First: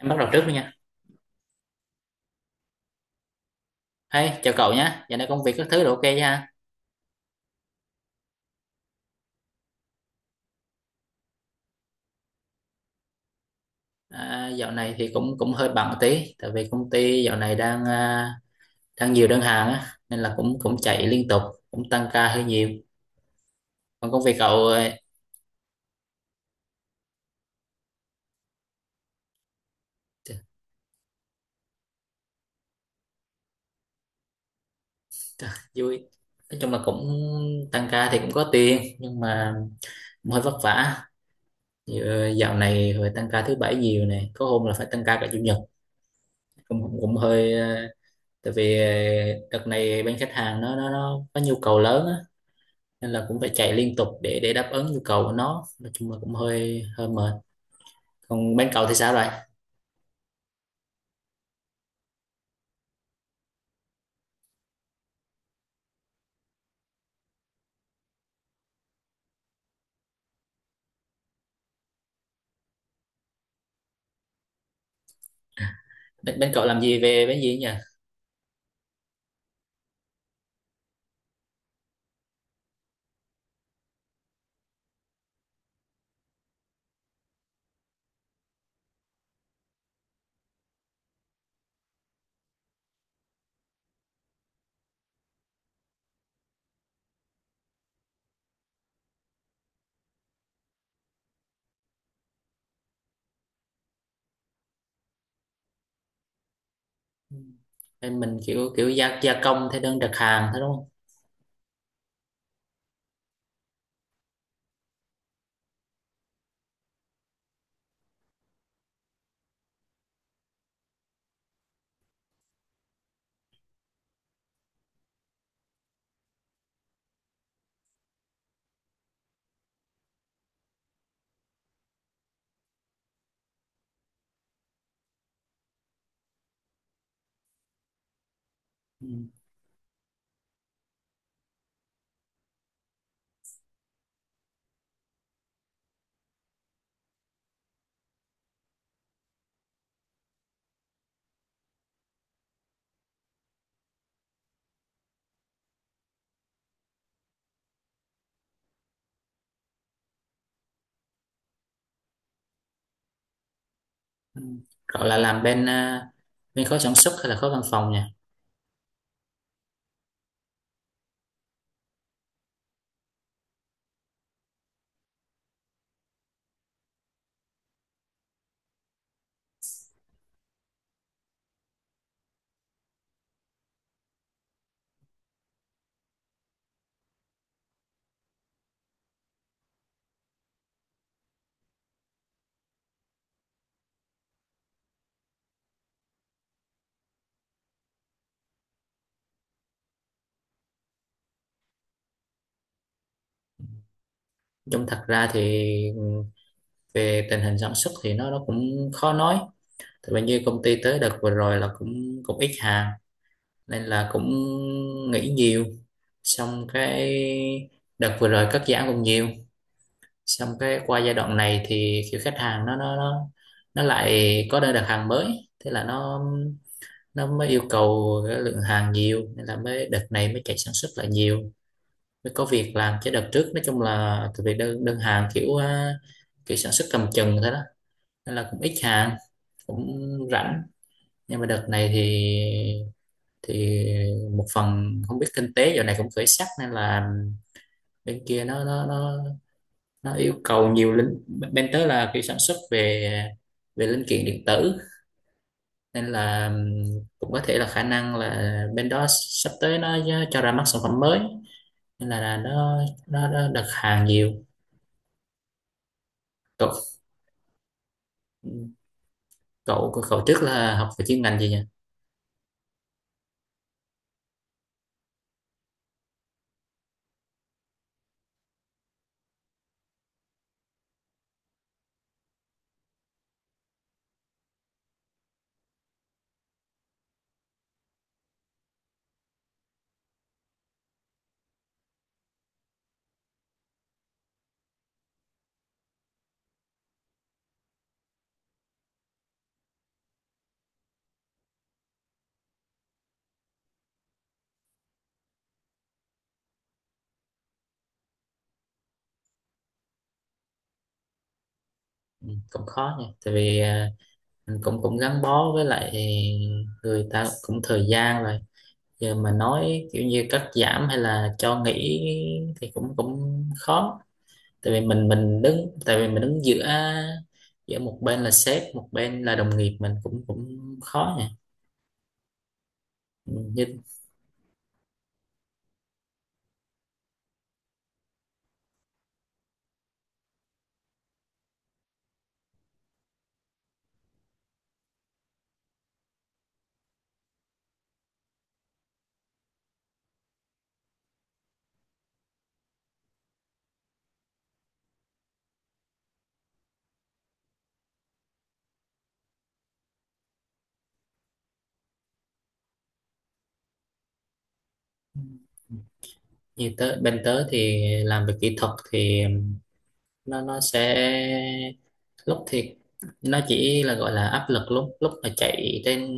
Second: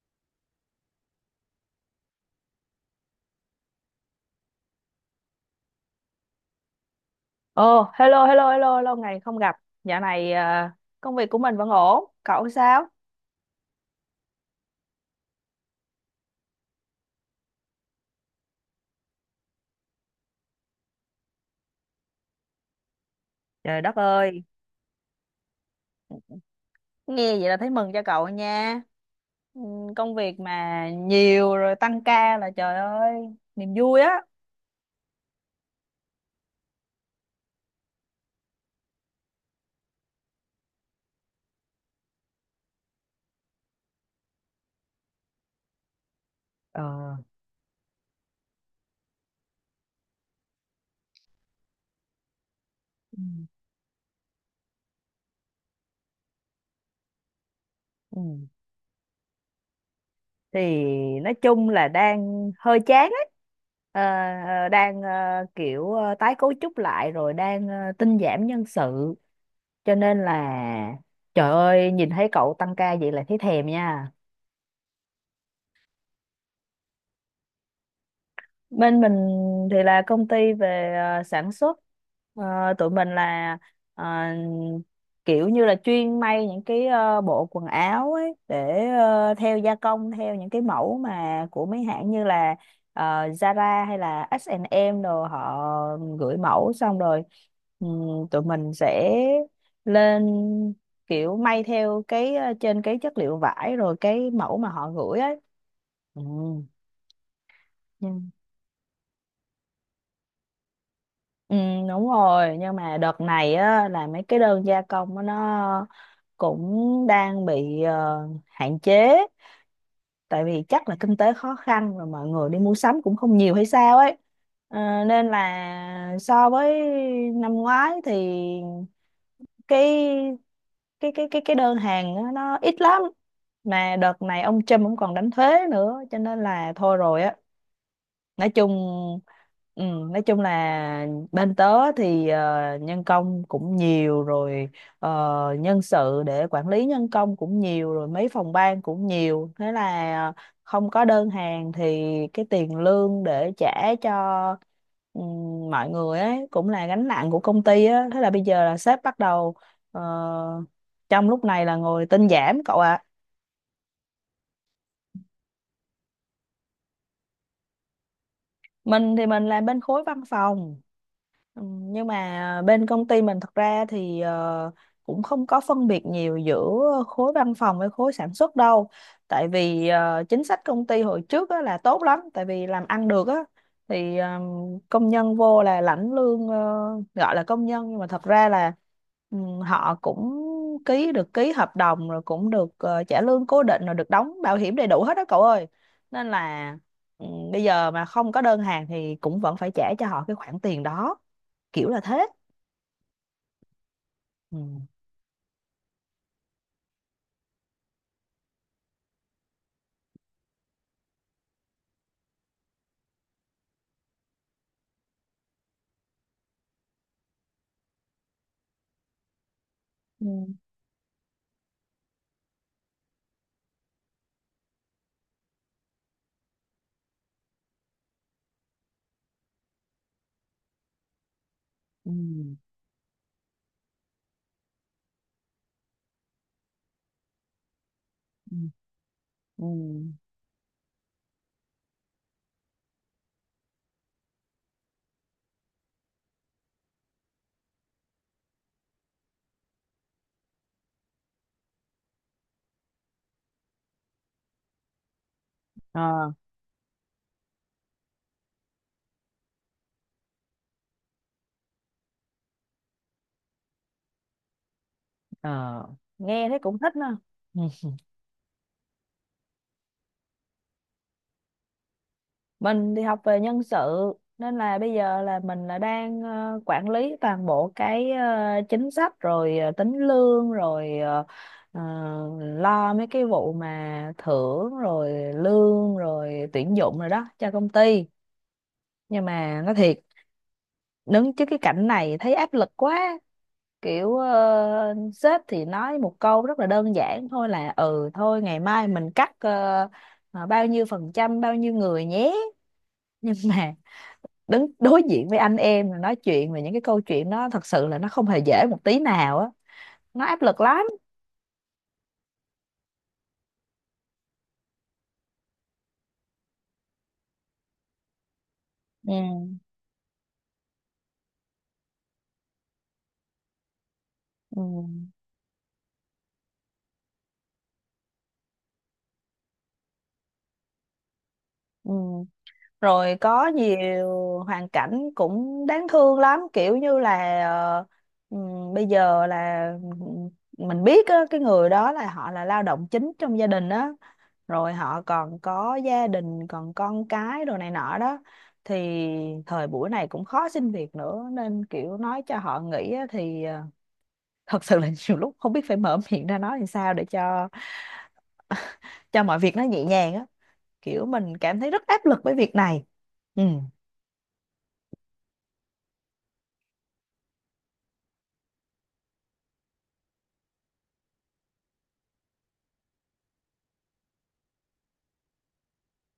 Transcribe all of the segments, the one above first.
Em bắt đầu trước đi nha. Hey, chào cậu nhé. Dạo này công việc các thứ đều OK ha. Ồ, hello, hello, hello, lâu ngày không gặp. Dạo này à, công việc của mình vẫn ổn. Cậu sao? À, dạo này thì cũng cũng hơi bận một tí, tại vì công ty dạo này đang nhiều đơn hàng á, nên là cũng cũng chạy liên tục, cũng tăng ca hơi nhiều. Trời đất Còn công việc ơi, cậu nghe vậy là thấy mừng cho cậu nha. Ừ, công trời, việc mà nhiều rồi tăng ca là trời ơi, niềm vui á. trời, vui. Nói chung là cũng tăng ca thì cũng có tiền, nhưng mà cũng hơi vất vả. Dạo này phải tăng ca thứ bảy nhiều này, có hôm là phải tăng ca cả chủ nhật. Cũng cũng, Ờ, cũng hơi tại vì đợt này bên khách hàng nó có nhu cầu lớn á, nên là cũng ừ. phải chạy liên tục để đáp ứng nhu cầu của nó, nói chung là cũng hơi hơi mệt. Ừ. Còn bên cậu thì sao rồi? Thì nói chung là đang hơi chán ấy. Ờ, đang kiểu tái cấu trúc lại rồi đang tinh giảm nhân sự, cho nên là trời ơi nhìn thấy cậu tăng ca vậy là thấy thèm nha. Bên cậu làm gì, về bên gì nhỉ? Bên mình thì là công ty về sản xuất. Tụi mình là ờ, kiểu như là chuyên may những cái bộ quần áo ấy để theo gia công theo những cái mẫu mà của mấy hãng như là Zara hay là H&M, rồi họ gửi mẫu xong rồi tụi mình sẽ lên kiểu may theo cái trên cái chất liệu vải rồi cái mẫu mà họ gửi ấy. Ừ. Bên mình kiểu kiểu gia gia công theo đơn đặt hàng thế đúng không? Ừ, đúng rồi, nhưng mà đợt này á, là mấy cái đơn gia công á, nó cũng đang bị hạn chế. Tại vì chắc là kinh tế khó khăn và mọi người đi mua sắm cũng không nhiều hay sao ấy. Nên là so với năm ngoái thì cái cái đơn hàng á, nó ít lắm. Mà đợt này ông Trump cũng còn đánh thuế nữa, cho nên là thôi rồi á, nói Ừ. chung. ừ, nói chung là bên tớ thì nhân công cũng nhiều rồi, ờ, nhân sự để quản lý nhân công cũng nhiều rồi, mấy phòng ban cũng nhiều. Thế là không có đơn hàng thì cái tiền lương để trả cho ừ, mọi người ấy cũng là gánh nặng của công ty á. Thế là bây giờ là sếp bắt đầu, ờ, trong lúc này là ngồi tinh giảm, cậu ạ. Ừ. Cậu là làm bên bên khối sản xuất hay là khối văn phòng nhỉ? Mình thì mình làm bên khối văn phòng. Ừ, nhưng mà bên công ty mình thật ra thì cũng không có phân biệt nhiều giữa khối văn phòng với khối sản xuất đâu. Tại vì chính sách công ty hồi trước á, là tốt lắm, tại vì làm ăn được á, thì công nhân vô là lãnh lương. Ờ, Gọi là công nhân nhưng mà thật ra là ừ, họ cũng ký hợp đồng rồi cũng được trả lương cố định rồi được đóng bảo hiểm đầy đủ hết đó, cậu ơi. Nên là ừ, bây giờ mà không có đơn hàng thì cũng vẫn phải trả cho họ cái khoản tiền đó, kiểu là thế. Ừ. Chung thật ra thì, ừ, về tình hình sản xuất thì nó cũng khó nói. Tại vì như công ty tới đợt vừa rồi là cũng cũng ít hàng, nên là cũng nghỉ nhiều, xong cái đợt vừa rồi cắt giảm cũng nhiều. Ừ. Xong cái qua giai đoạn này thì kiểu khách hàng nó lại có đơn đặt hàng mới, thế là nó mới yêu cầu cái lượng hàng nhiều, nên là mới đợt này mới chạy sản xuất lại nhiều, Ừ. mới có việc làm. Chứ đợt trước nói chung là từ về đơn đơn hàng kiểu sản xuất cầm chừng thế đó, nên là Ừ. cũng ít hàng, Ừ. cũng rảnh. Nhưng mà đợt này thì thì một phần không biết kinh tế giờ này cũng khởi sắc, nên là bên kia nó yêu cầu nhiều linh. Bên tới là kiểu sản xuất về về linh kiện điện tử, nên Ờ, là cũng có thể là khả năng là bên đó sắp tới nó cho ra mắt sản phẩm mới, nên là nó đặt hàng nhiều. ờ. Nghe thấy cậu cũng thích nè. Ừ. cậu cậu trước là học về chuyên ngành gì nhỉ? Mình thì học về nhân sự, nên là bây giờ là mình là đang quản lý toàn bộ cái chính sách rồi tính lương rồi ờ, lo mấy cái vụ mà thưởng rồi lương rồi tuyển dụng rồi đó cho công ty. Nhưng mà nói thiệt, đứng trước cái cảnh này thấy áp lực quá, kiểu sếp thì nói một câu rất là đơn giản thôi là ừ thôi ngày mai mình cắt bao nhiêu phần trăm, bao nhiêu người nhé nhưng mà đứng đối diện với anh em mà nói chuyện về những cái câu chuyện đó thật sự là nó không hề dễ một tí nào á, nó áp lực lắm. Ừ, cũng khó nhỉ, tại vì mình cũng cũng gắn bó với lại người ta cũng thời gian rồi, Ừ. giờ mà nói kiểu như cắt giảm hay là cho nghỉ thì cũng cũng khó. Ừ. Tại vì mình đứng, tại vì mình đứng giữa giữa một bên là sếp, một bên là đồng nghiệp, mình cũng cũng khó nhỉ. Ừ. Rồi có như nhiều hoàn cảnh cũng đáng thương lắm, kiểu như là bây giờ là mình biết á, cái người đó là họ là lao động chính trong gia đình á, rồi họ còn có gia đình còn con cái đồ này nọ đó, thì thời buổi này cũng khó xin việc nữa, nên kiểu nói cho họ nghỉ á thì thật sự là nhiều lúc không biết phải mở miệng ra nói làm sao để cho mọi việc nó nhẹ nhàng á, kiểu mình cảm thấy rất áp lực với việc này. Ừ. như tớ, bên tớ thì làm về kỹ thuật thì nó sẽ lúc thì nó chỉ là gọi là áp lực lúc lúc mà chạy trên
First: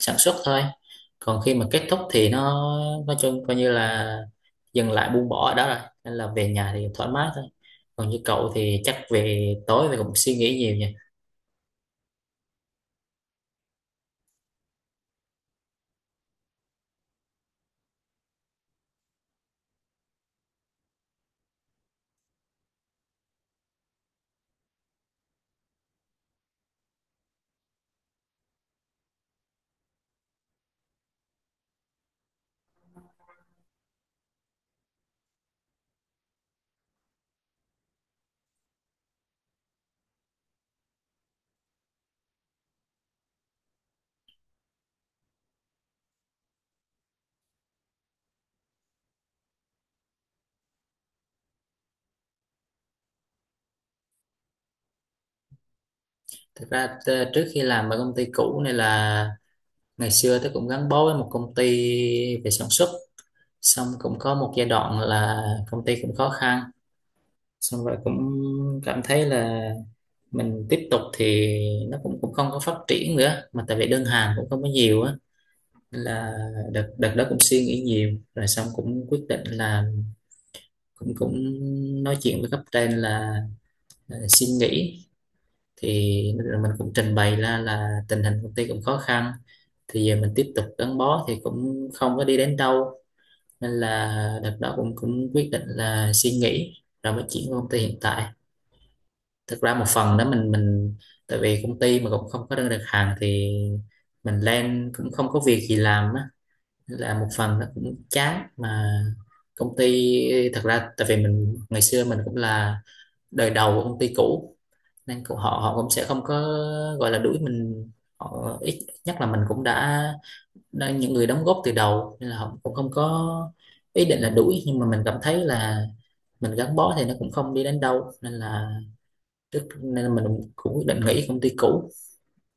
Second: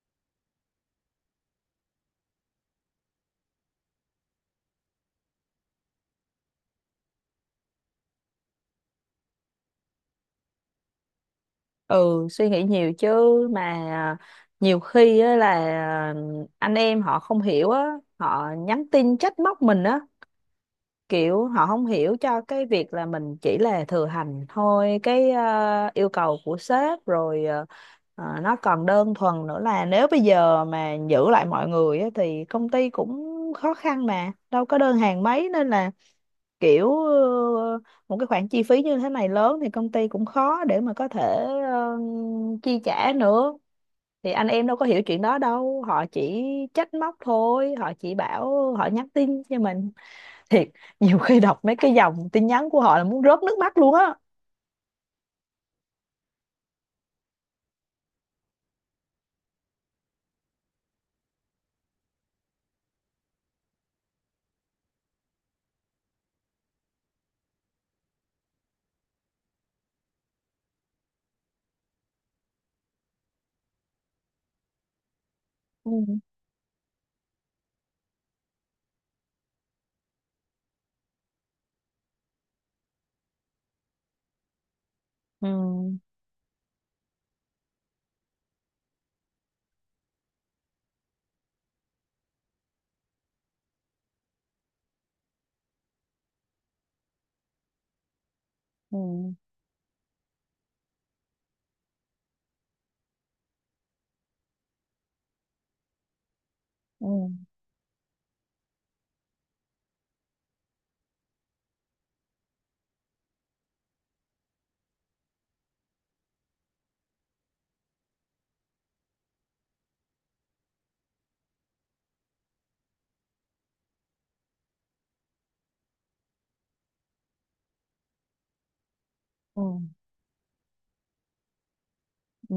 sản xuất thôi. Còn khi mà kết thúc thì nó nói chung coi như là dừng lại, buông bỏ ở đó rồi, nên là về nhà thì thoải mái thôi. Còn như cậu thì chắc về tối thì cũng suy nghĩ nhiều nhỉ. Ừ, suy nghĩ nhiều chứ. Mà nhiều khi á là anh em họ không hiểu á, họ nhắn tin trách móc mình á, kiểu họ không hiểu cho cái việc là mình chỉ là thừa hành thôi cái yêu cầu của sếp, rồi nó còn đơn thuần nữa là nếu bây giờ mà giữ lại mọi người á, thì công ty cũng khó khăn mà đâu có đơn hàng mấy, nên là kiểu một cái khoản chi phí như thế này lớn thì công ty cũng khó để mà có thể ờ, chi trả nữa. Thì anh em đâu có hiểu chuyện đó đâu, họ chỉ trách móc thôi, họ chỉ bảo họ nhắn tin cho mình. Thiệt, nhiều khi đọc mấy cái dòng tin nhắn của họ là muốn rớt nước mắt luôn á. Thực ra trước khi làm ở công ty cũ này là ngày xưa tôi cũng gắn bó với một công ty về sản xuất, xong cũng có một giai đoạn là công ty cũng khó khăn, xong rồi cũng cảm thấy là mình tiếp tục thì nó cũng cũng không có phát triển nữa, mà tại vì đơn hàng cũng không có nhiều á. Ừ. Nên là đợt đợt đó cũng suy nghĩ nhiều, rồi xong cũng quyết định là cũng cũng nói chuyện với cấp trên là xin nghỉ. Ừ. Thì rồi mình cũng trình bày ra là tình hình công ty cũng khó khăn, thì giờ mình tiếp tục gắn bó thì cũng không có đi đến đâu, nên là đợt đó cũng cũng quyết định là suy nghĩ, rồi mới chuyển qua công ty hiện tại. Ừ. Thực ra một phần đó mình tại vì công ty mà cũng không có đơn đặt hàng thì mình lên cũng không có việc gì làm á. Nên Ừ. là một phần nó cũng chán mà công ty. Thật ra tại vì mình ngày xưa mình cũng là đời đầu của công ty cũ, nên họ họ cũng sẽ không có gọi là đuổi mình. Họ ít ít nhất là mình cũng đã những người đóng góp từ đầu, nên là họ cũng không có ý định là đuổi, nhưng mà mình cảm thấy là mình gắn bó thì nó cũng không đi đến đâu, nên là Ừ. Nên là mình cũng quyết định nghỉ công ty cũ. Ừ.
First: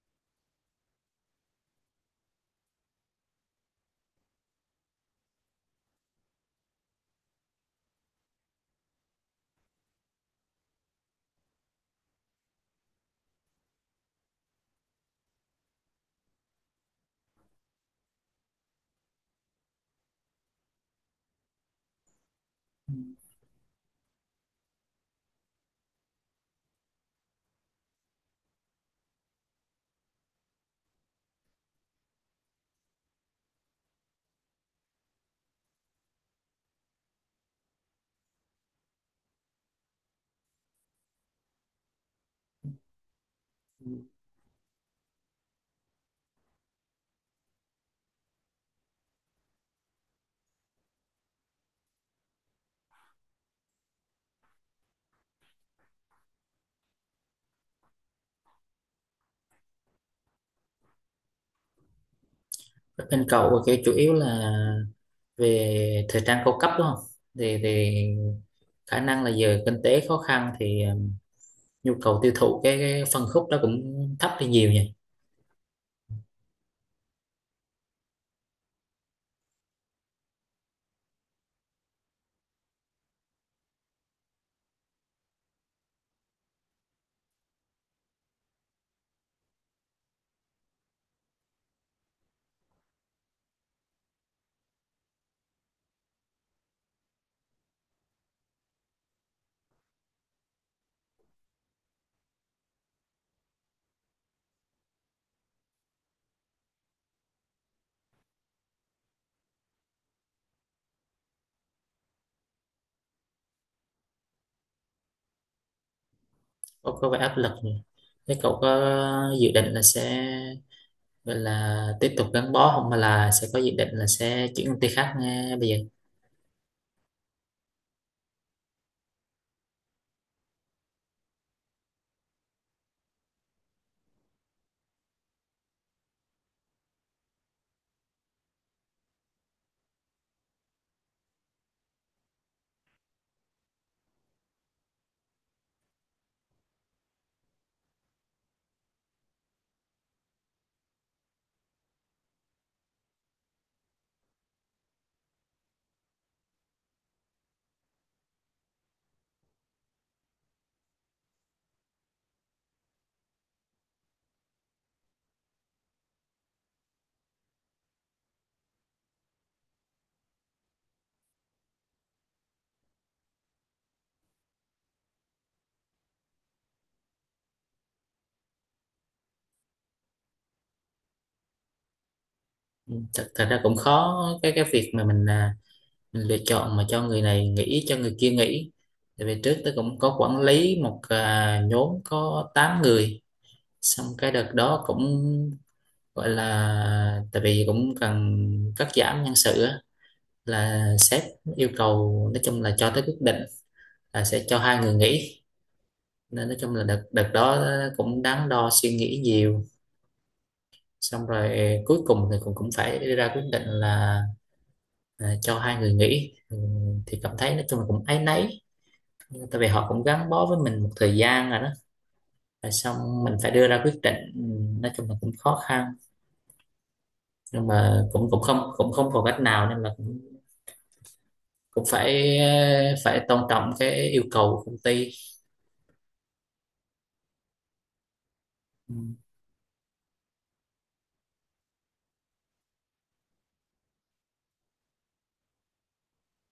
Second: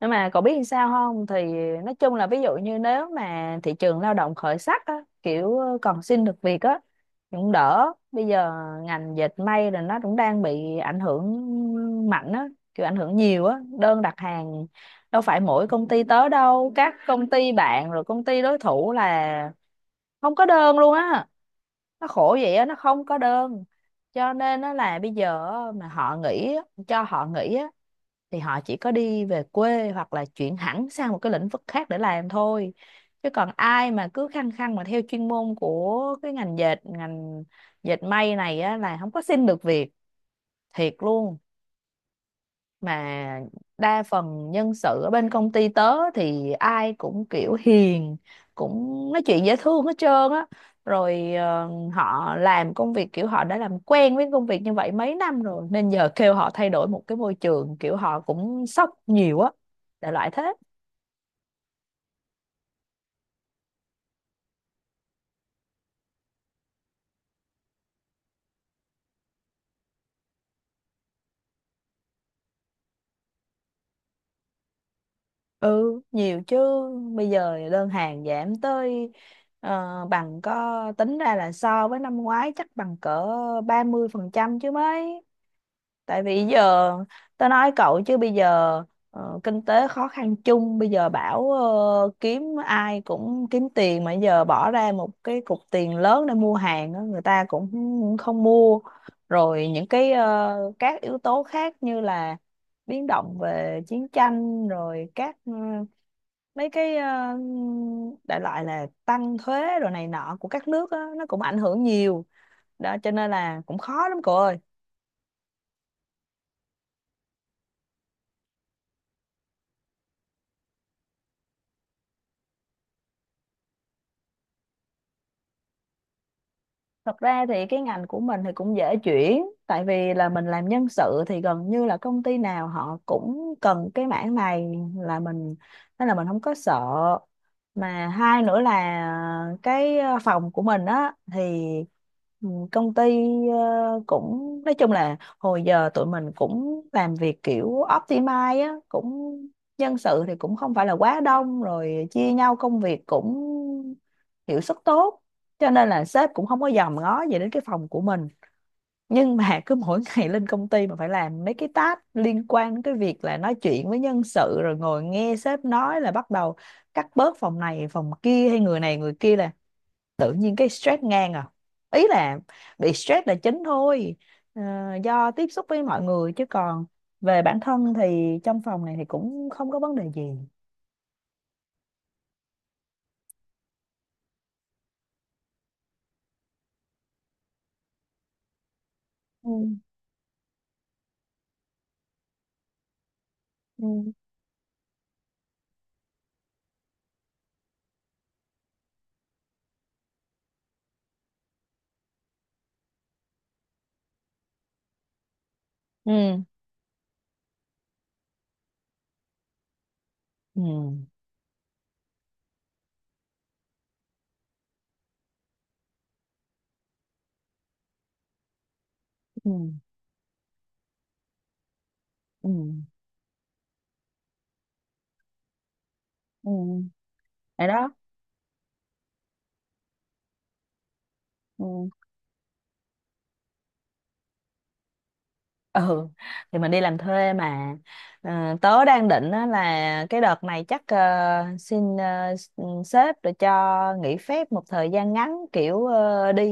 Nhưng mà cậu biết làm sao không, thì nói chung là ví dụ như nếu mà thị trường lao động khởi sắc á, kiểu còn xin được việc á, thì cũng đỡ. Bây giờ ngành dệt may là nó cũng đang bị ảnh hưởng mạnh á, kiểu ảnh hưởng nhiều á, đơn đặt hàng đâu phải mỗi công ty tới đâu, các công ty bạn rồi công ty đối thủ là không có đơn luôn á. Nó khổ vậy á, nó không có đơn, cho nên nó là bây giờ á, mà họ nghỉ á, cho họ nghỉ á, thì họ chỉ có đi về quê hoặc là chuyển hẳn sang một cái lĩnh vực khác để làm thôi. Chứ còn ai mà cứ khăng khăng mà theo chuyên môn của cái ngành dệt may này á, là không có xin được việc, thiệt luôn. Mà đa phần nhân sự ở bên công ty tớ thì ai cũng kiểu hiền, cũng nói chuyện dễ thương hết trơn á. Rồi họ làm công việc kiểu họ đã làm quen với công việc như vậy mấy năm rồi, nên giờ kêu họ thay đổi một cái môi trường kiểu họ cũng sốc nhiều á, đại loại thế. Bên cậu thì chủ yếu là về thời trang cao cấp đúng không? Thì khả năng là giờ kinh tế khó khăn thì nhu cầu tiêu thụ cái phân khúc đó cũng thấp đi nhiều nhỉ. Ừ, nhiều chứ. Bây giờ đơn hàng giảm tới bằng, có tính ra là so với năm ngoái chắc bằng cỡ 30% chứ mấy. Tại vì giờ tao nói cậu chứ bây giờ kinh tế khó khăn chung, bây giờ bảo kiếm ai cũng kiếm tiền, mà giờ bỏ ra một cái cục tiền lớn để mua hàng á, người ta cũng không mua. Rồi những cái các yếu tố khác như là biến động về chiến tranh rồi các mấy cái ờ, đại loại là tăng thuế rồi này nọ của các nước á, nó cũng ảnh hưởng nhiều đó, cho nên là cũng khó lắm, cậu ơi. Có vẻ áp lực nhỉ. Thế cậu có dự định là sẽ gọi là tiếp tục gắn bó không, mà là sẽ có dự định là sẽ chuyển công ty khác nghe bây giờ? Thật ra thì cái ngành của mình thì cũng dễ chuyển, tại vì là mình làm nhân sự thì gần như là công ty nào họ cũng cần cái mảng này là mình, nên là mình không có sợ. Mà hai nữa là cái phòng của mình á, thì ừ, công ty cũng nói chung là hồi giờ tụi mình cũng làm việc kiểu optimize á, cũng nhân sự thì cũng không phải là quá đông, rồi chia nhau công việc cũng hiệu suất tốt, cho nên là sếp cũng không có dòm ngó gì đến cái phòng của mình. Nhưng mà cứ mỗi ngày lên công ty mà phải làm mấy cái task liên quan đến cái việc là nói chuyện với nhân sự, rồi ngồi nghe sếp nói là bắt đầu cắt bớt phòng này phòng kia hay người này người kia, là tự nhiên cái stress ngang à. Ý là bị stress là chính thôi, ờ, do tiếp xúc với mọi người, chứ còn về bản thân thì trong phòng này thì cũng không có vấn đề gì. Ừ, thật ra cũng khó. Cái việc mà mình mình lựa chọn mà cho người này nghỉ cho người kia nghỉ, tại vì trước Ừ. tôi cũng có quản lý một nhóm có 8 người. Xong Ừ. cái đợt đó cũng gọi là tại vì cũng cần cắt giảm nhân sự á, là sếp yêu cầu, nói chung là cho tới quyết định là sẽ cho hai người nghỉ. Ừ. Nên nói chung là đợt đợt đó cũng đắn đo suy nghĩ nhiều. Ừ. Xong rồi cuối cùng thì cũng cũng phải đưa ra quyết định là cho hai người nghỉ. Ừ, thì cảm thấy nói chung là cũng áy náy, Ừ. tại vì họ cũng gắn bó với mình một thời gian rồi đó. Ừ. Rồi xong mình phải đưa ra quyết định, ừ, nói chung là cũng khó khăn, Ừ. Vậy nhưng đó. mà cũng cũng không còn cách nào, nên là cũng Ừ. phải phải tôn trọng cái yêu cầu của công ty. Ừ, thì mình đi làm thuê mà. Tớ Ừ. đang định á là cái đợt này chắc xin sếp để cho nghỉ phép một thời gian ngắn, kiểu đi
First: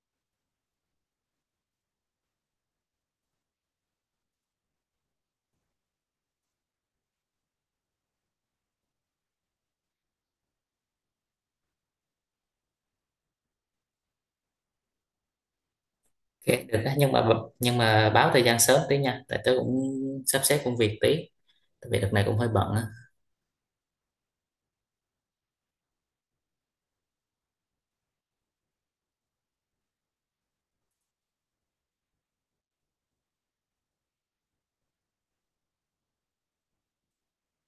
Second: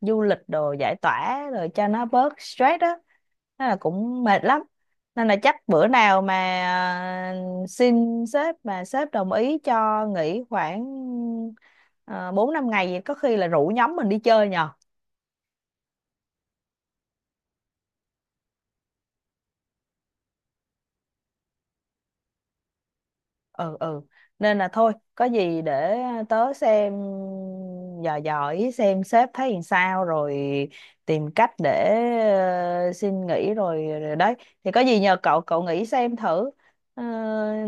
du lịch đồ giải tỏa rồi cho nó bớt stress á. Thế là cũng mệt lắm, nên là chắc bữa nào mà xin sếp mà sếp đồng ý cho nghỉ khoảng 4 5 ngày vậy, có khi là rủ nhóm mình đi chơi nhờ. OK được đó. Nhưng mà báo thời gian sớm tí nha, tại tớ cũng sắp xếp công việc tí, tại vì đợt này cũng hơi bận á. Ừ. Ừ, nên là thôi có gì để tớ xem, dò dò ý xem sếp thấy làm sao, rồi tìm cách để ờ, xin nghỉ rồi, rồi đấy, thì có gì nhờ cậu cậu nghĩ xem thử. Ờ,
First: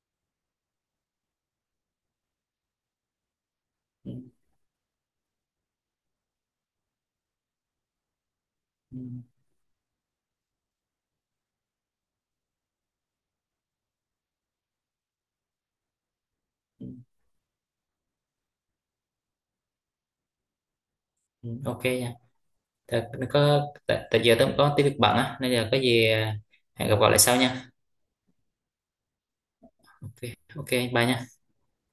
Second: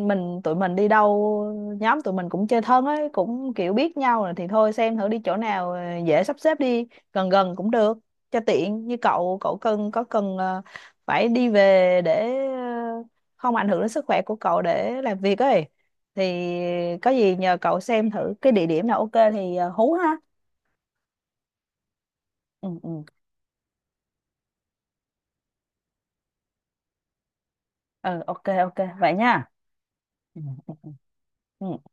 mình tụi mình đi đâu, nhóm tụi mình cũng chơi thân ấy, cũng kiểu biết Ừ, nhau rồi, thì thôi xem thử đi chỗ nào dễ sắp xếp, đi gần gần cũng được cho tiện. Như ừ, cậu cậu cần, cần phải đi về để không ảnh hưởng đến sức khỏe của cậu để làm việc ấy, thì ừ, có gì nhờ cậu xem thử cái địa điểm nào ok, thì hú ha. ừ, OK nha. Ừ. tại, Ừ. có tại, tại giờ tớ cũng có tí việc bận á, nên là có gì hẹn gặp gọi lại sau nha. Ừ, ok, ok, vậy nha. OK, Ừ. OK, Ừ. Ừ. bye nha. Ừ.